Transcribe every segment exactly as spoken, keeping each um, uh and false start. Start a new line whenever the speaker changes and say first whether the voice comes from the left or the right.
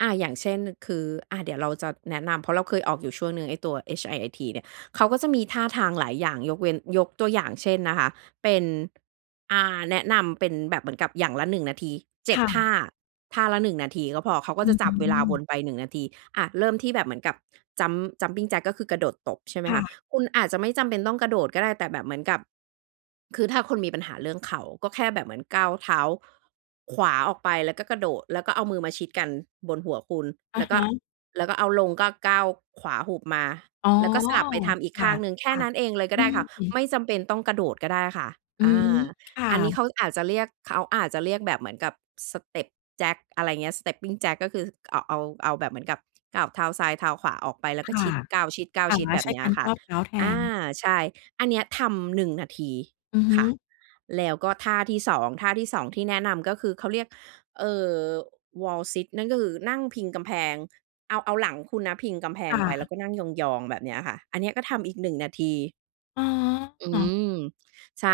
right: อา อย่างเช่น คือ อา เดี๋ยวเราจะแนะนำ เพราะเราเคยออกอยู่ช่วงหนึ่งไอ้ตัว HIIT เนี่ย เขาก็จะมีท่าทางหลายอย่าง ยกเว้น ยกตัวอย่างเช่นนะคะ เป็น อ่า แนะนำเป็นแบบเหมือนกับอย่างละ หนึ่ง นาที เจ็
left: ค
right: ด
left: ่
right: ท่า
left: ะ
right: ท่าละ หนึ่ง นาทีก็พอ เขาก็
left: อื
right: จะจับเวลาวน
left: ม
right: ไป หนึ่ง นาที อะ เริ่มที่แบบเหมือนกับ Jump Jumping Jack ก็คือกระโดดตบใช่ไหม
left: ค
right: ค
left: ่
right: ะ
left: ะ
right: คุณอาจจะไม่จำเป็นต้องกระโดดก็ได้ แต่แบบเหมือนกับ คือถ้าคุณมีปัญหาเรื่องเข่า ก็แค่แบบเหมือนก้าวเท้าขวาออกไป แล้วก็กระโดด แล้วก็เอามือมาชิดกันบนหัวคุณ
left: อ
right: แ
left: ะ
right: ล้ว
left: ฮ
right: ก็
left: ะ
right: แล้วก็เอาลงก็ก้าวขวาหุบมา
left: อ๋อ
right: แล้วก็สลับไปทำอีก
left: ค
right: ข
left: ่
right: ้างหนึ่ง แค่
left: ะ
right: นั้นเองเลยก
left: ๆ อ
right: ็
left: ื
right: ได้ค่ะ ไ
left: ม
right: ม่จำเป็นต้องกระโดดก็ได้ค่ะ
left: อื
right: อ
left: ม
right: า
left: ค่
right: อันนี้
left: ะ
right: เขาอาจจะเรียก เขาอาจจะเรียกแบบเหมือนกับ Step Jack อะไรเงี้ย Stepping Jack ก็คือเอาะ เอา เอาแบบเหมือนกับก้าวเท้าซ้ายเท้าขวาออกไป แล้ว
left: ค
right: ก็
left: ่
right: ช
left: ะ
right: ิด ก้าว
left: อา
right: ชิด ๆ แบ
left: ใช
right: บ
left: ้
right: เนี้
left: ก
right: ย
left: าร
right: ค
left: ค
right: ่ะ
left: วบเท้าแท
right: อา
left: น
right: ใช่ อันเนี้ยทำ หนึ่ง นาที
left: อือฮ
right: ค
left: ึ
right: ่ะ แล้วก็ท่าที่ สอง ท่าที่ สอง ที่แนะนำก็คือ เขาเรียก เอ่อ Wall Sit นั่นก็คือนั่งพิงกำแพง เอา เอาหลังคุณนะพิงกำแพ
left: ค
right: ง
left: ่
right: ไป แล้
left: ะ
right: วก็นั่งยอง ๆ แบบเนี้ยค่ะ อันเนี้ยก็ทำอีก หนึ่ง นาที
left: อ
right: อื
left: ๋อ
right: ม ใช่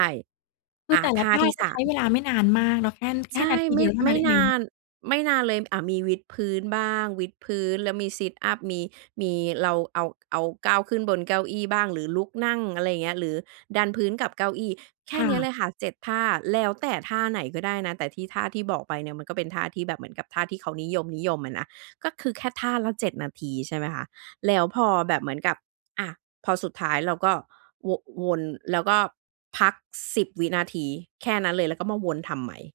left: ค
right: อ
left: ื
right: า
left: อแต่
right: ท
left: ละ
right: ่า
left: ท่า
right: ที่
left: ก
right: ส
left: ็
right: า
left: ใช้เว
right: ม
left: ลาไม่นานมากเนาะ แคน แค
right: ใช
left: ่น
right: ่
left: าที
right: ไม
left: เด
right: ่
left: ียวเท่า
right: ไ
left: น
right: ม
left: ั้
right: ่
left: นเ
right: น
left: อ
right: า
left: ง
right: น ไม่นานเลย อ่า มีวิดพื้นบ้าง วิดพื้นแล้วมี Sit-Up มี มี เรา เอา เอาก้าวขึ้นบนเก้าอี้บ้าง หรือลุกนั่ง อะไรเงี้ย หรือดันพื้นกับเก้าอี้ แค
left: ค
right: ่
left: ่
right: เนี้ย
left: ะ
right: เลยค่ะ เจ็ด ท่า แล้วแต่ท่าไหนก็ได้นะ แต่ที่ ท่าที่บอกไปเนี่ยมันก็เป็นท่าที่แบบเหมือนกับท่าที่เขานิยม ๆ อะนะ ก็คือแค่ท่าละ เจ็ด นาที ใช่ไหมคะ แล้วพอแบบเหมือนกับ อา พอสุดท้ายเราก็โว่ะ วน แล้วก็พัก สิบ วินาที แค่นั้นเลย แล้วก็มาวนทำใหม่